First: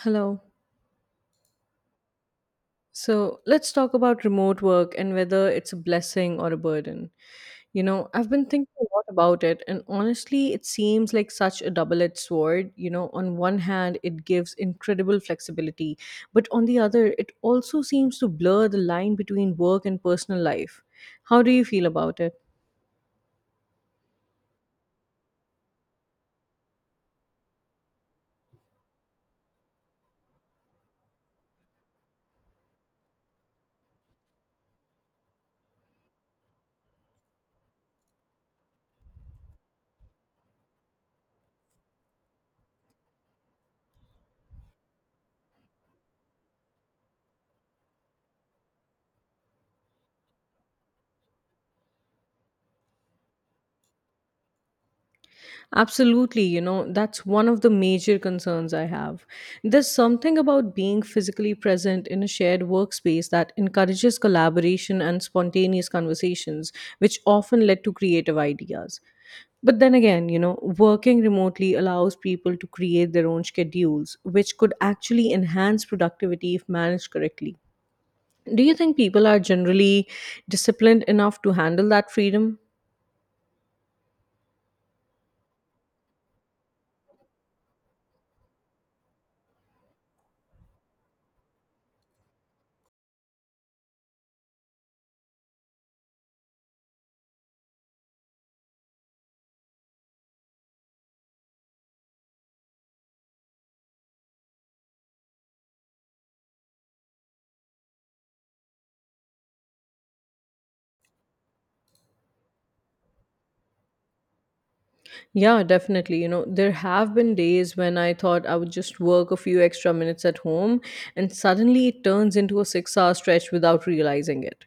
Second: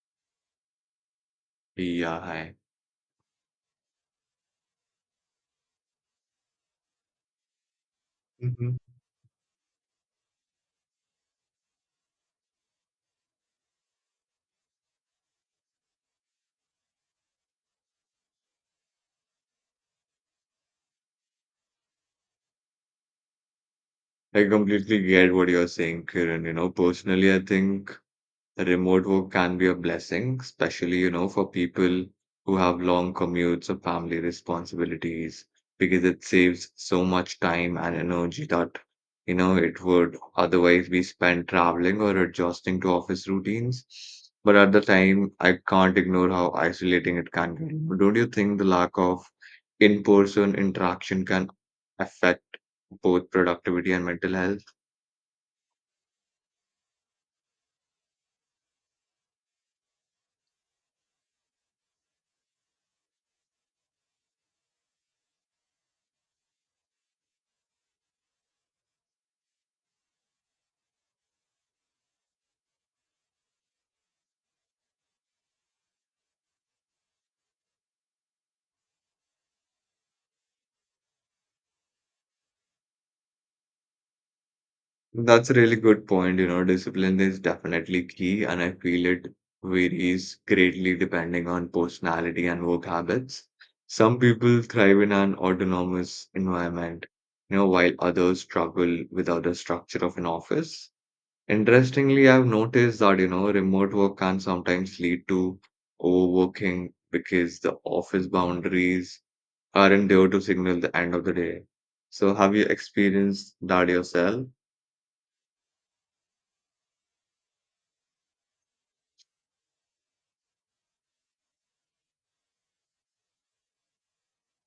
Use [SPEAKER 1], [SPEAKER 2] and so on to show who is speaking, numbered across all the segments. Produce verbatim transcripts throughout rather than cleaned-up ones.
[SPEAKER 1] Hello.
[SPEAKER 2] Yeah, I
[SPEAKER 1] So let's talk about remote work and whether it's a blessing or a burden. You know, I've been thinking
[SPEAKER 2] Mhm.
[SPEAKER 1] a lot about it, and honestly, it seems like such a double edged sword. You know, on one hand, it gives incredible flexibility, but on the other, it also seems to blur the line between work and personal life. How do you feel about it?
[SPEAKER 2] I completely get what you're saying, Kiran. You know, personally, I think remote work can be a blessing, especially, you know, for people who have long commutes or family responsibilities, because it saves so much time and energy that, you know, it would otherwise be spent traveling or adjusting to office routines. But at the time, I can't ignore how isolating it can be. Don't you think the lack of in-person interaction can affect both productivity and mental health?
[SPEAKER 1] Absolutely, you know, that's one of the major concerns I have. There's something about being physically present in a shared workspace that encourages collaboration and spontaneous conversations, which often led to creative ideas. But then again, you know, working remotely allows people to create their own schedules, which could actually enhance productivity if managed correctly. Do you think people are generally disciplined enough to handle that freedom?
[SPEAKER 2] That's a really good point. You know, discipline is definitely key, and I feel it varies greatly depending on personality and work habits. Some people thrive in an autonomous environment, you know, while others struggle without the structure of an office. Interestingly, I've noticed that, you know, remote work can sometimes lead to overworking because the office boundaries aren't there to signal the end of the day. So, have you experienced that yourself?
[SPEAKER 1] Yeah, definitely. You know, there have been days when I thought I would just work a few extra minutes at home, and suddenly it turns into a six hour stretch without realizing it.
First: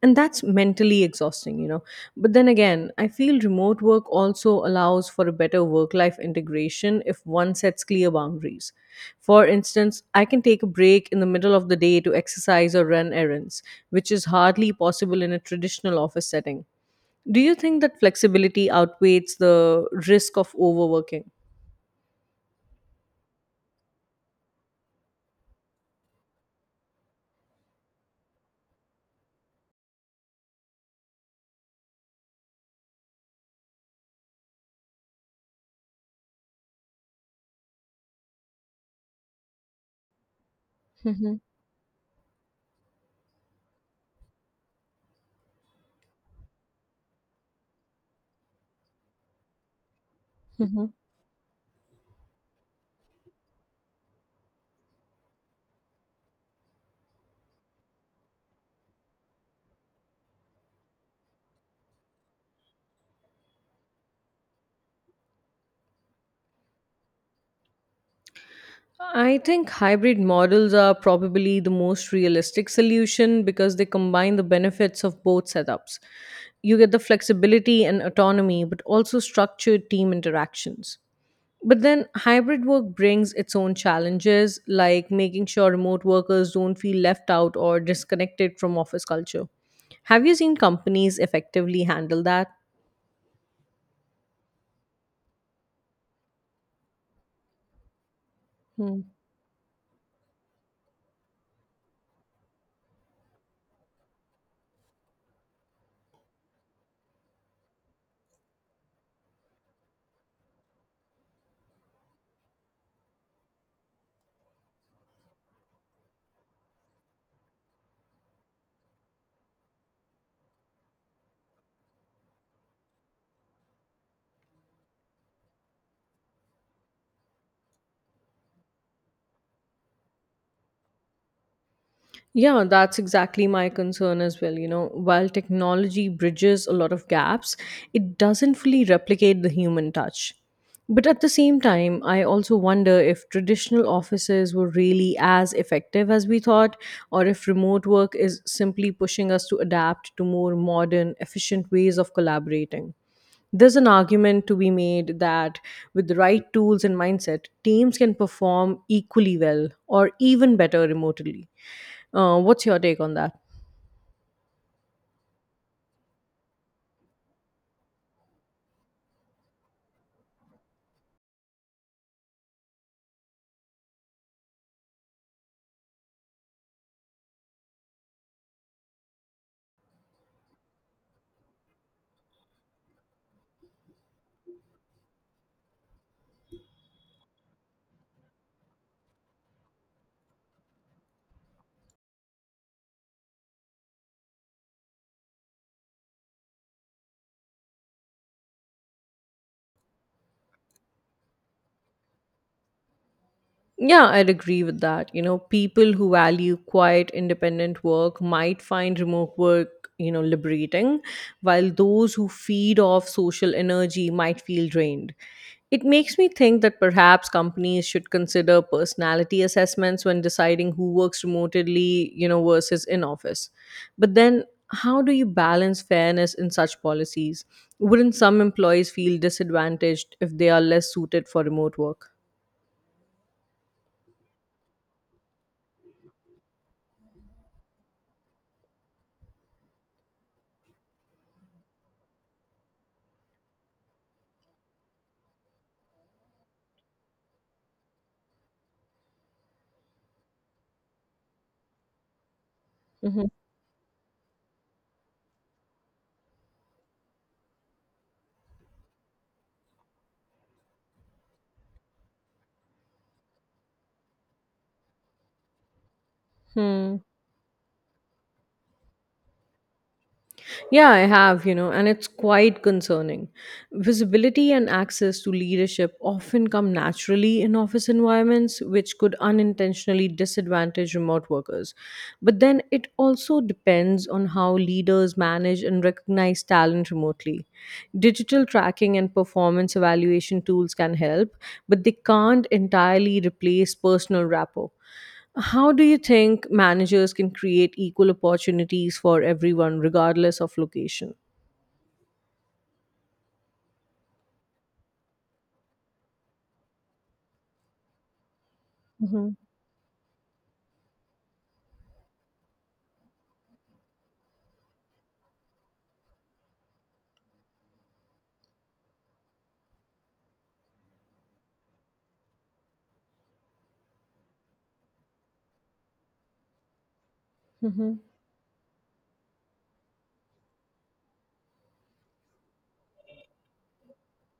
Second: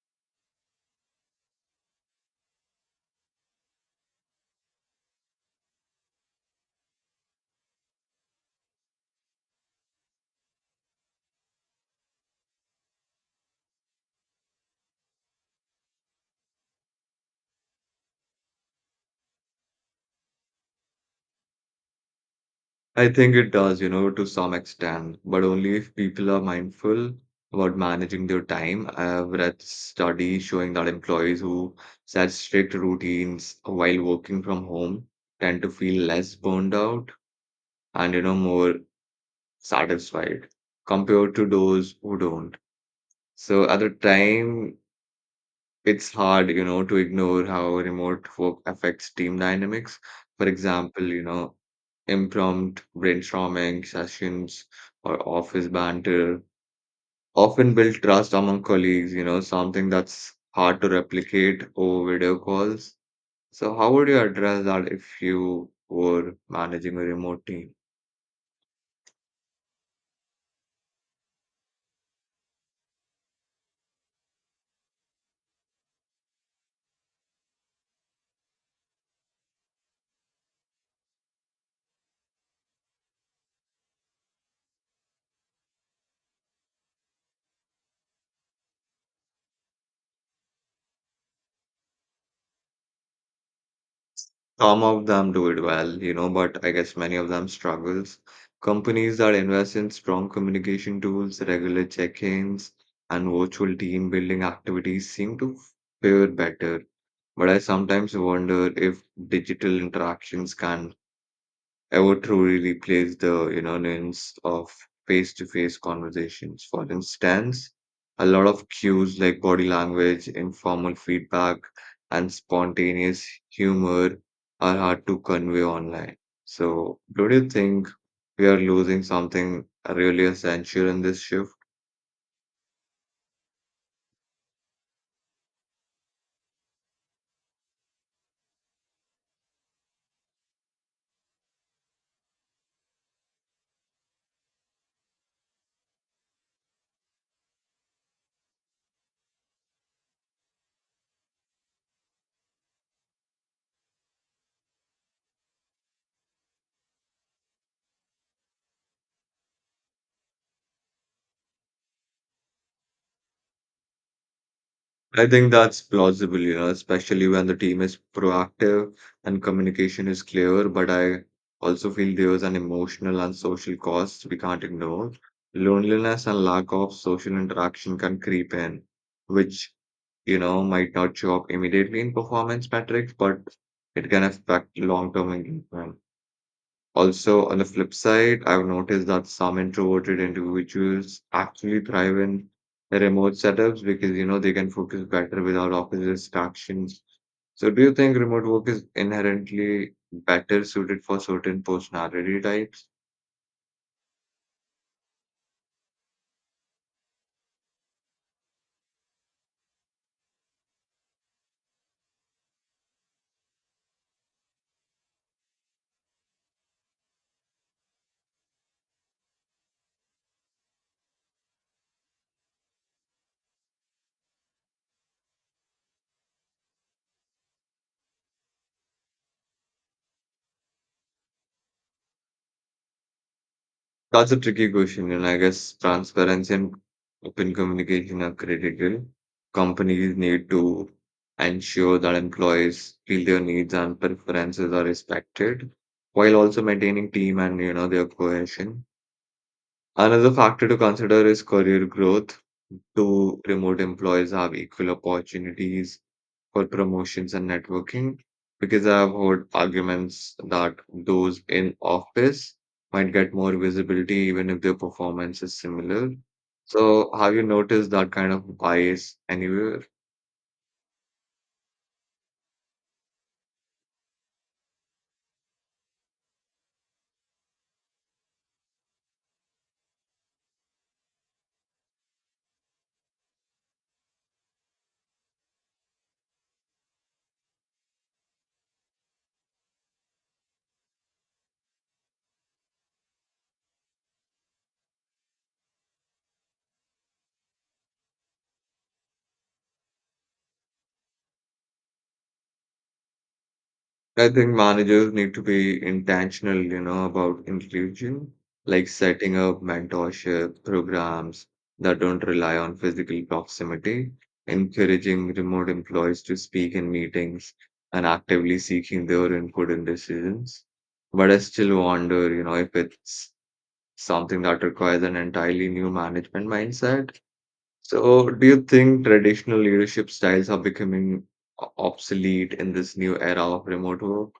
[SPEAKER 1] And that's mentally exhausting, you know. But then again, I feel remote work also allows for a better work life integration if one sets clear boundaries. For instance, I can take a break in the middle of the day to exercise or run errands, which is hardly possible in a traditional office setting. Do you think that flexibility outweighs the risk of overworking?
[SPEAKER 2] I think it does, you know, to some extent, but only if people are mindful about managing their time. I have read studies showing that employees who set strict routines while working from home tend to feel less burned out and, you know, more satisfied compared
[SPEAKER 1] Mhm,
[SPEAKER 2] to those who don't. So at the time, it's hard, you know, to ignore how remote work affects team dynamics. For
[SPEAKER 1] mhm.
[SPEAKER 2] example, you know, impromptu brainstorming sessions or office banter often build trust among colleagues, you know, something that's hard to replicate over video calls. So, how would you address that if you were managing a remote team?
[SPEAKER 1] I think hybrid models are probably the most realistic solution because they combine the benefits of both setups. You get the flexibility and autonomy, but also structured team interactions. But then hybrid work brings its own challenges, like making sure remote workers don't feel left out or disconnected from office culture. Have you seen companies effectively handle that?
[SPEAKER 2] Some of them do it well, you know, but I guess many of them struggles. Companies that invest in strong communication tools, regular check-ins, and virtual team building activities seem to fare better. But I sometimes wonder if digital interactions can I would truly replace the, you know, nuance of face-to-face conversations. For instance, a lot of cues like body language, informal feedback, and spontaneous humor are hard to convey online. So, do you think we are losing something really essential in this shift?
[SPEAKER 1] Yeah, that's exactly my concern as well. You know, while technology bridges a lot of gaps, it doesn't fully replicate the human touch. But at the same time, I also wonder if traditional offices were really as effective as we thought, or if remote work is simply pushing us to adapt to more modern, efficient ways of collaborating. There's an argument to be made that with the right tools and mindset, teams can perform equally well or even better remotely. Uh, what's your take on that?
[SPEAKER 2] I think that's plausible, you know, especially when the team is proactive and communication is clear. But I also feel there's an emotional and social cost we can't ignore. Loneliness and lack of social interaction can creep in, which, you know, might not show up immediately in performance metrics, but it can affect long-term engagement. Also, on the flip side, I've noticed that some introverted individuals actually thrive in remote setups because you know they can focus better without office distractions. So, do you think remote work is inherently better suited for certain personality types?
[SPEAKER 1] Yeah, I'd agree with that. You know, people who value quiet, independent work might find remote work, you know, liberating, while those who feed off social energy might feel drained. It makes me think that perhaps companies should consider personality assessments when deciding who works remotely, you know, versus in office. But then, how do you balance fairness in such policies? Wouldn't some employees feel disadvantaged if they are less suited for remote work?
[SPEAKER 2] That's a tricky question, and I guess transparency and open communication are critical. Companies need to ensure that employees feel their needs and preferences are respected, while also maintaining team and you know their cohesion. Another factor to consider is career growth.
[SPEAKER 1] Hmm.
[SPEAKER 2] Do remote employees have equal opportunities for promotions and networking because I've heard arguments that those in office might get more visibility even if their performance is similar.
[SPEAKER 1] Hmm.
[SPEAKER 2] So, have you noticed that kind of bias anywhere?
[SPEAKER 1] Yeah, I have, you know, and it's quite concerning. Visibility and access to leadership often come naturally in office environments, which could unintentionally disadvantage remote workers. But then it also depends on how leaders manage and recognize talent remotely. Digital tracking and performance evaluation tools can help, but they can't entirely replace personal rapport. How do you think managers can create equal opportunities for everyone, regardless of location?
[SPEAKER 2] I think managers need to be intentional, you know, about inclusion, like
[SPEAKER 1] Mm-hmm.
[SPEAKER 2] setting up mentorship programs that don't rely on physical proximity, encouraging remote employees to speak in meetings, and actively seeking their input in decisions. But I still wonder, you know, if it's something that requires an entirely new management mindset. So, do you think traditional leadership styles are becoming o- obsolete in this new era of remote work?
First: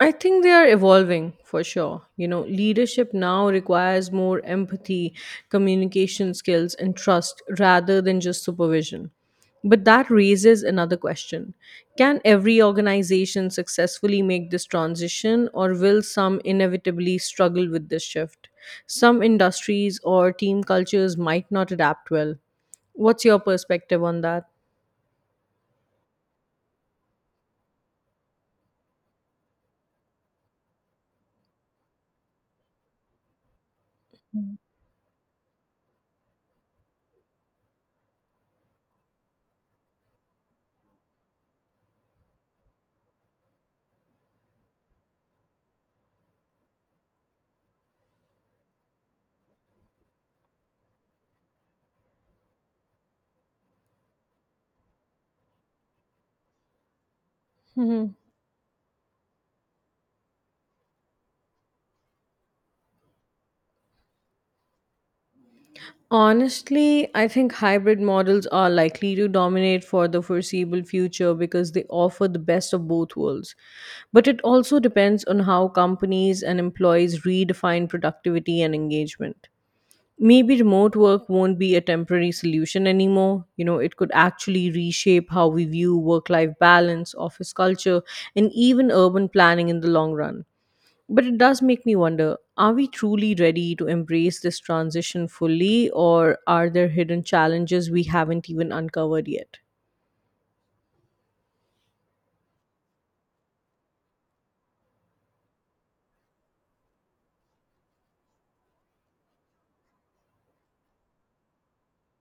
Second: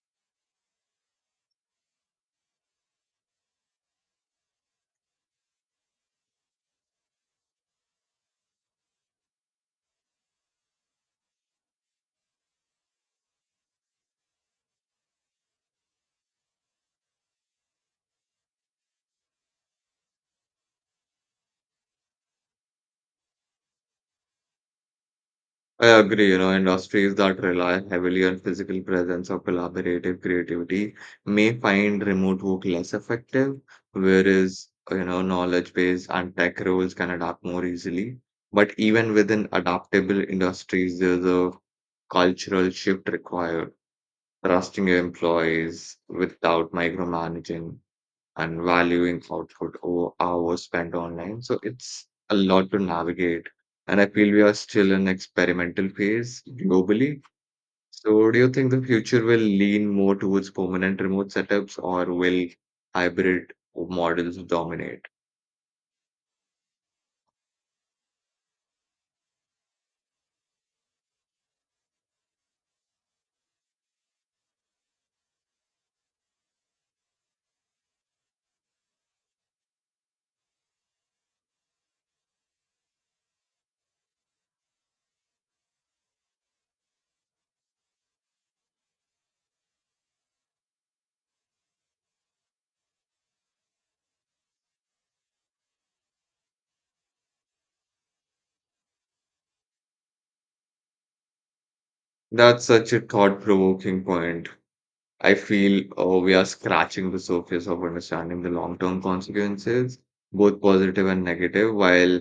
[SPEAKER 1] I think they are evolving for sure. You know, leadership now requires more empathy, communication skills, and trust rather than just supervision. But that raises another question. Can every organization successfully make this transition, or will some inevitably struggle with this shift? Some industries or team cultures might not adapt well. What's your perspective on that?
[SPEAKER 2] I agree, you know, industries that rely heavily on physical presence or collaborative creativity may find remote work less effective, whereas, you know, knowledge-based and tech roles can adapt more easily. But even within adaptable industries, there's a cultural shift required, trusting your employees without micromanaging and valuing output over hours spent online. So it's a lot to navigate. And I feel we are still in experimental phase globally. So do you think the future will lean more towards permanent remote setups or will hybrid models dominate?
[SPEAKER 1] Honestly, I think hybrid models are likely to dominate for the foreseeable future because they offer the best of both worlds. But it also depends on how companies and employees redefine productivity and engagement. Maybe remote work won't be a temporary solution anymore. You know, it could actually reshape how we view work life balance, office culture, and even urban planning in the long run. But it does make me wonder, are we truly ready to embrace this transition fully, or are there hidden challenges we haven't even uncovered yet?
[SPEAKER 2] That's such a thought-provoking point. I feel uh, we are scratching the surface of understanding the long-term consequences, both positive and negative, while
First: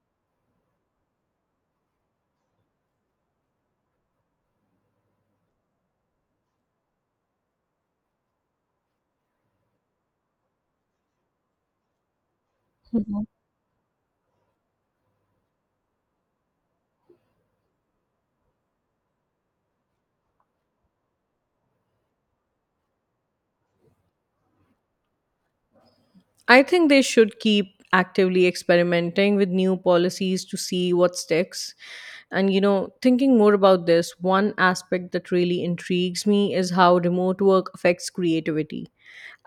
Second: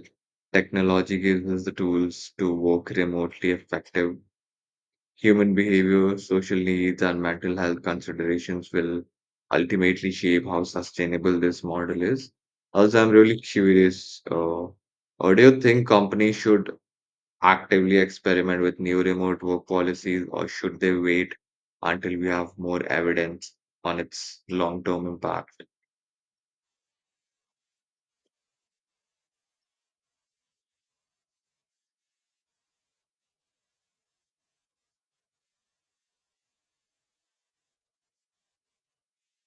[SPEAKER 2] technology gives us the tools to work remotely effective. Human behavior, social needs, and mental health considerations will ultimately shape how sustainable this model is. Also, I'm really curious, uh, uh, do you think companies should actively experiment with new remote work policies, or should they wait until we have more evidence on its long-term impact?
[SPEAKER 1] I think they should keep actively experimenting with new policies to see what sticks. And, you know, thinking more about this, one aspect that really intrigues me is how remote work affects creativity.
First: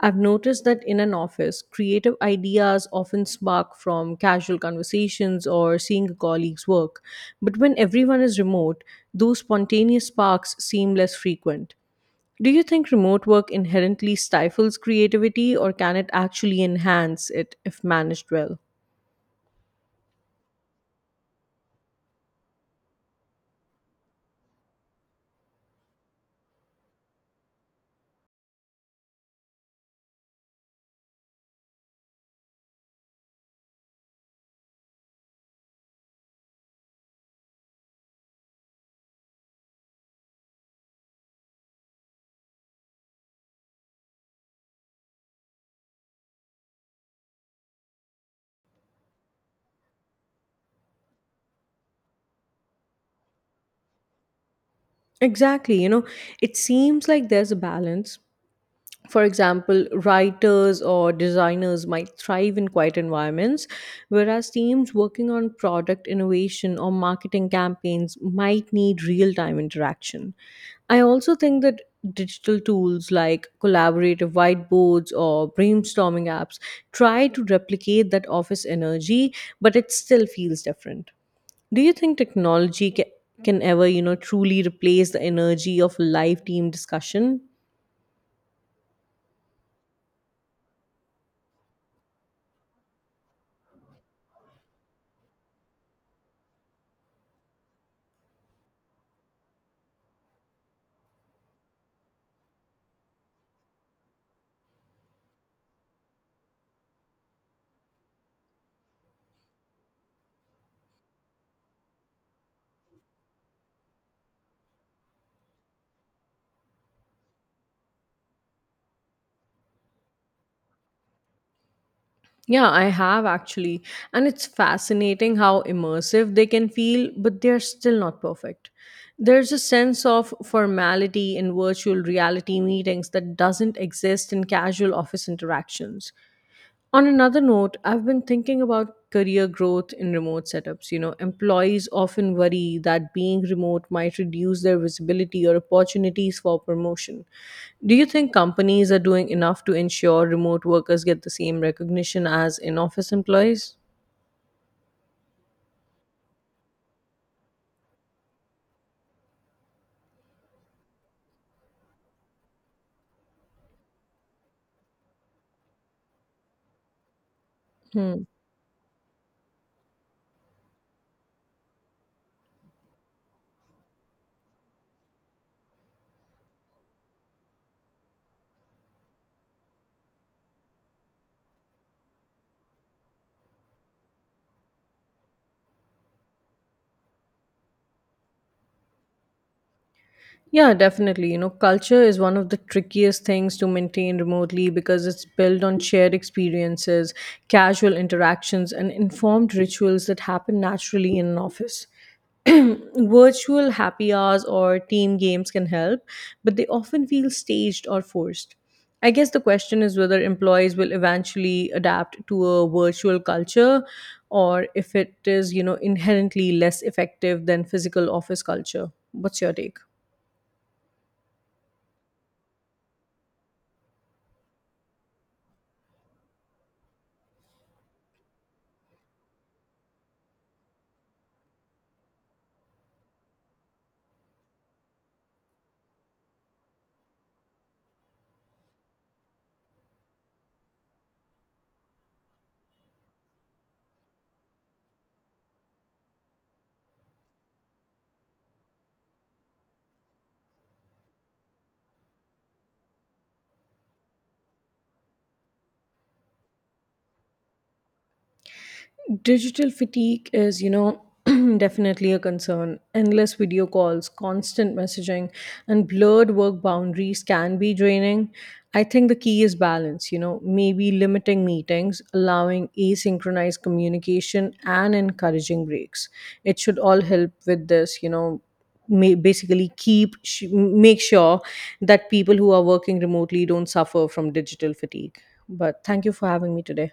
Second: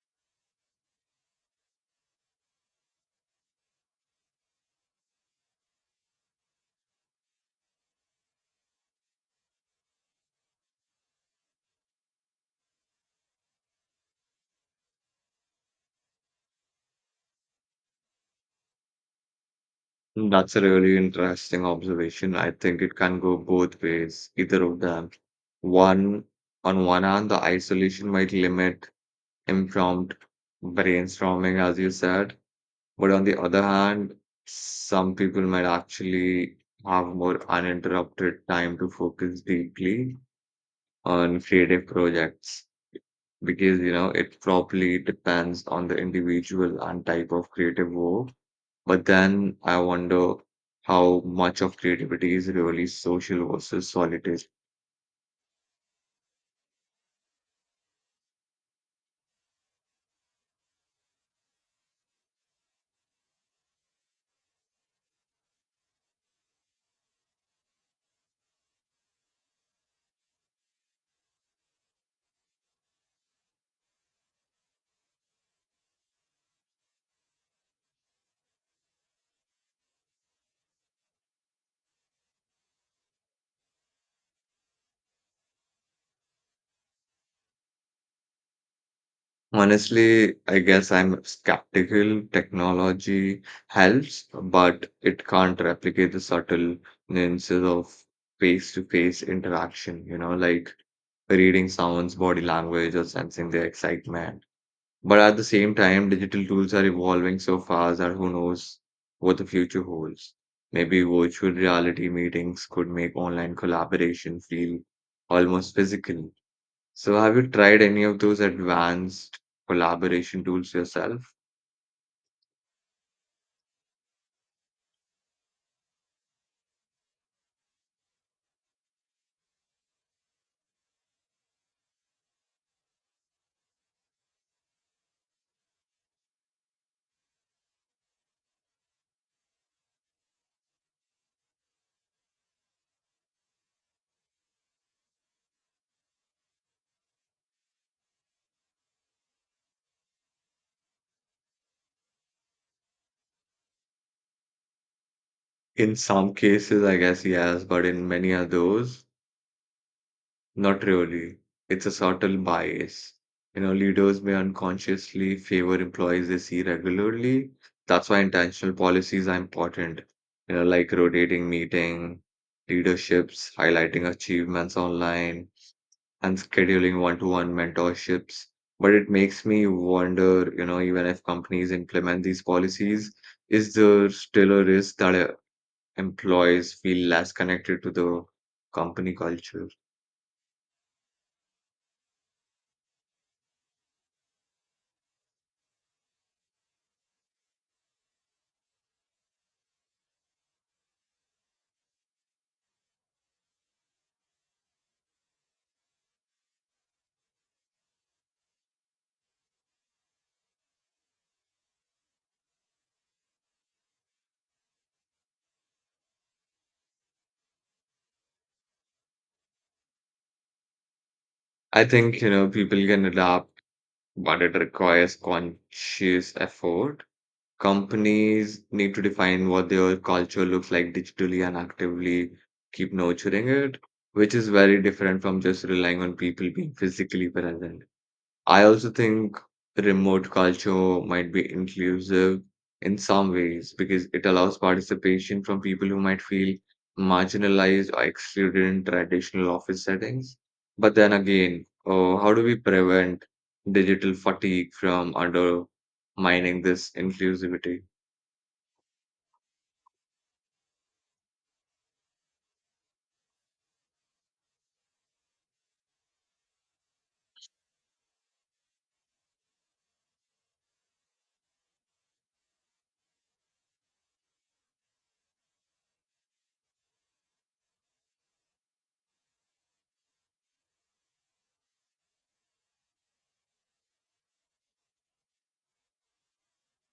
[SPEAKER 1] I've noticed that in an office, creative ideas often spark from casual conversations or seeing a colleague's work. But when everyone is remote, those spontaneous sparks seem less frequent. Do you think remote work inherently stifles creativity, or can it actually enhance it if managed well?
[SPEAKER 2] That's a really interesting observation. I think it can go both ways, either of them. One, on one hand, the isolation might limit impromptu brainstorming, as you said, but on the other hand, some people might actually have more uninterrupted time to focus deeply on creative projects. because you know it probably depends on the individual and type of creative work. But then I wonder how much of creativity is really social versus solitary.
[SPEAKER 1] Exactly, you know, it seems like there's a balance. For example, writers or designers might thrive in quiet environments, whereas teams working on product innovation or marketing campaigns might need real time interaction. I also think that digital tools like collaborative whiteboards or brainstorming apps try to replicate that office energy, but it still feels different. Do you think technology ca- can ever, you know, truly replace the energy of live team discussion?
[SPEAKER 2] Honestly, I guess I'm skeptical. Technology helps, but it can't replicate the subtle nuances of face-to-face interaction, you know, like reading someone's body language or sensing their excitement. But at the same time, digital tools are evolving so fast that who knows what the future holds. Maybe virtual reality meetings could make online collaboration feel almost physical. So, have you tried any of those advanced collaboration tools yourself?
[SPEAKER 1] Yeah, I have actually. And it's fascinating how immersive they can feel, but they're still not perfect. There's a sense of formality in virtual reality meetings that doesn't exist in casual office interactions. On another note, I've been thinking about career growth in remote setups. You know, employees often worry that being remote might reduce their visibility or opportunities for promotion. Do you think companies are doing enough to ensure remote workers get the same recognition as in office employees?
[SPEAKER 2] In some cases, I guess yes, but in many others, Not really. It's a subtle bias. You know, leaders may unconsciously favor employees they see regularly. That's why
[SPEAKER 1] Hmm.
[SPEAKER 2] intentional policies are important. You know, like rotating meeting, leaderships, highlighting achievements online, and scheduling one-to-one mentorships. But it makes me wonder, you know, even if companies implement these policies, is there still a risk that uh, employees feel less connected to the company culture?
[SPEAKER 1] Yeah, definitely. You know, culture is one of the trickiest things to maintain remotely because it's built on shared experiences, casual interactions, and informed rituals that happen naturally in an office. Virtual happy hours or team games can help, but they often feel staged or forced. I guess the question is whether employees will eventually adapt to a virtual culture or if it is, you know, inherently less effective than physical office culture. What's your take?
[SPEAKER 2] I think, you know, people can adapt, but it requires conscious effort. Companies need to define what their culture looks like digitally and actively keep nurturing it, which is very different from just relying on people being physically present. I also think remote culture might be inclusive in some ways because it allows participation from people who might feel marginalized or excluded in traditional office settings. But then again, uh, how do we prevent digital fatigue from undermining this inclusivity?
[SPEAKER 1] Digital fatigue is, you know, definitely a concern. Endless video calls, constant messaging, and blurred work boundaries can be draining. I think the key is balance, you know, maybe limiting meetings, allowing asynchronized communication, and encouraging breaks. It should all help with this, you know. ma- Basically, keep sh- make sure that people who are working remotely don't suffer from digital fatigue. But thank you for having me today.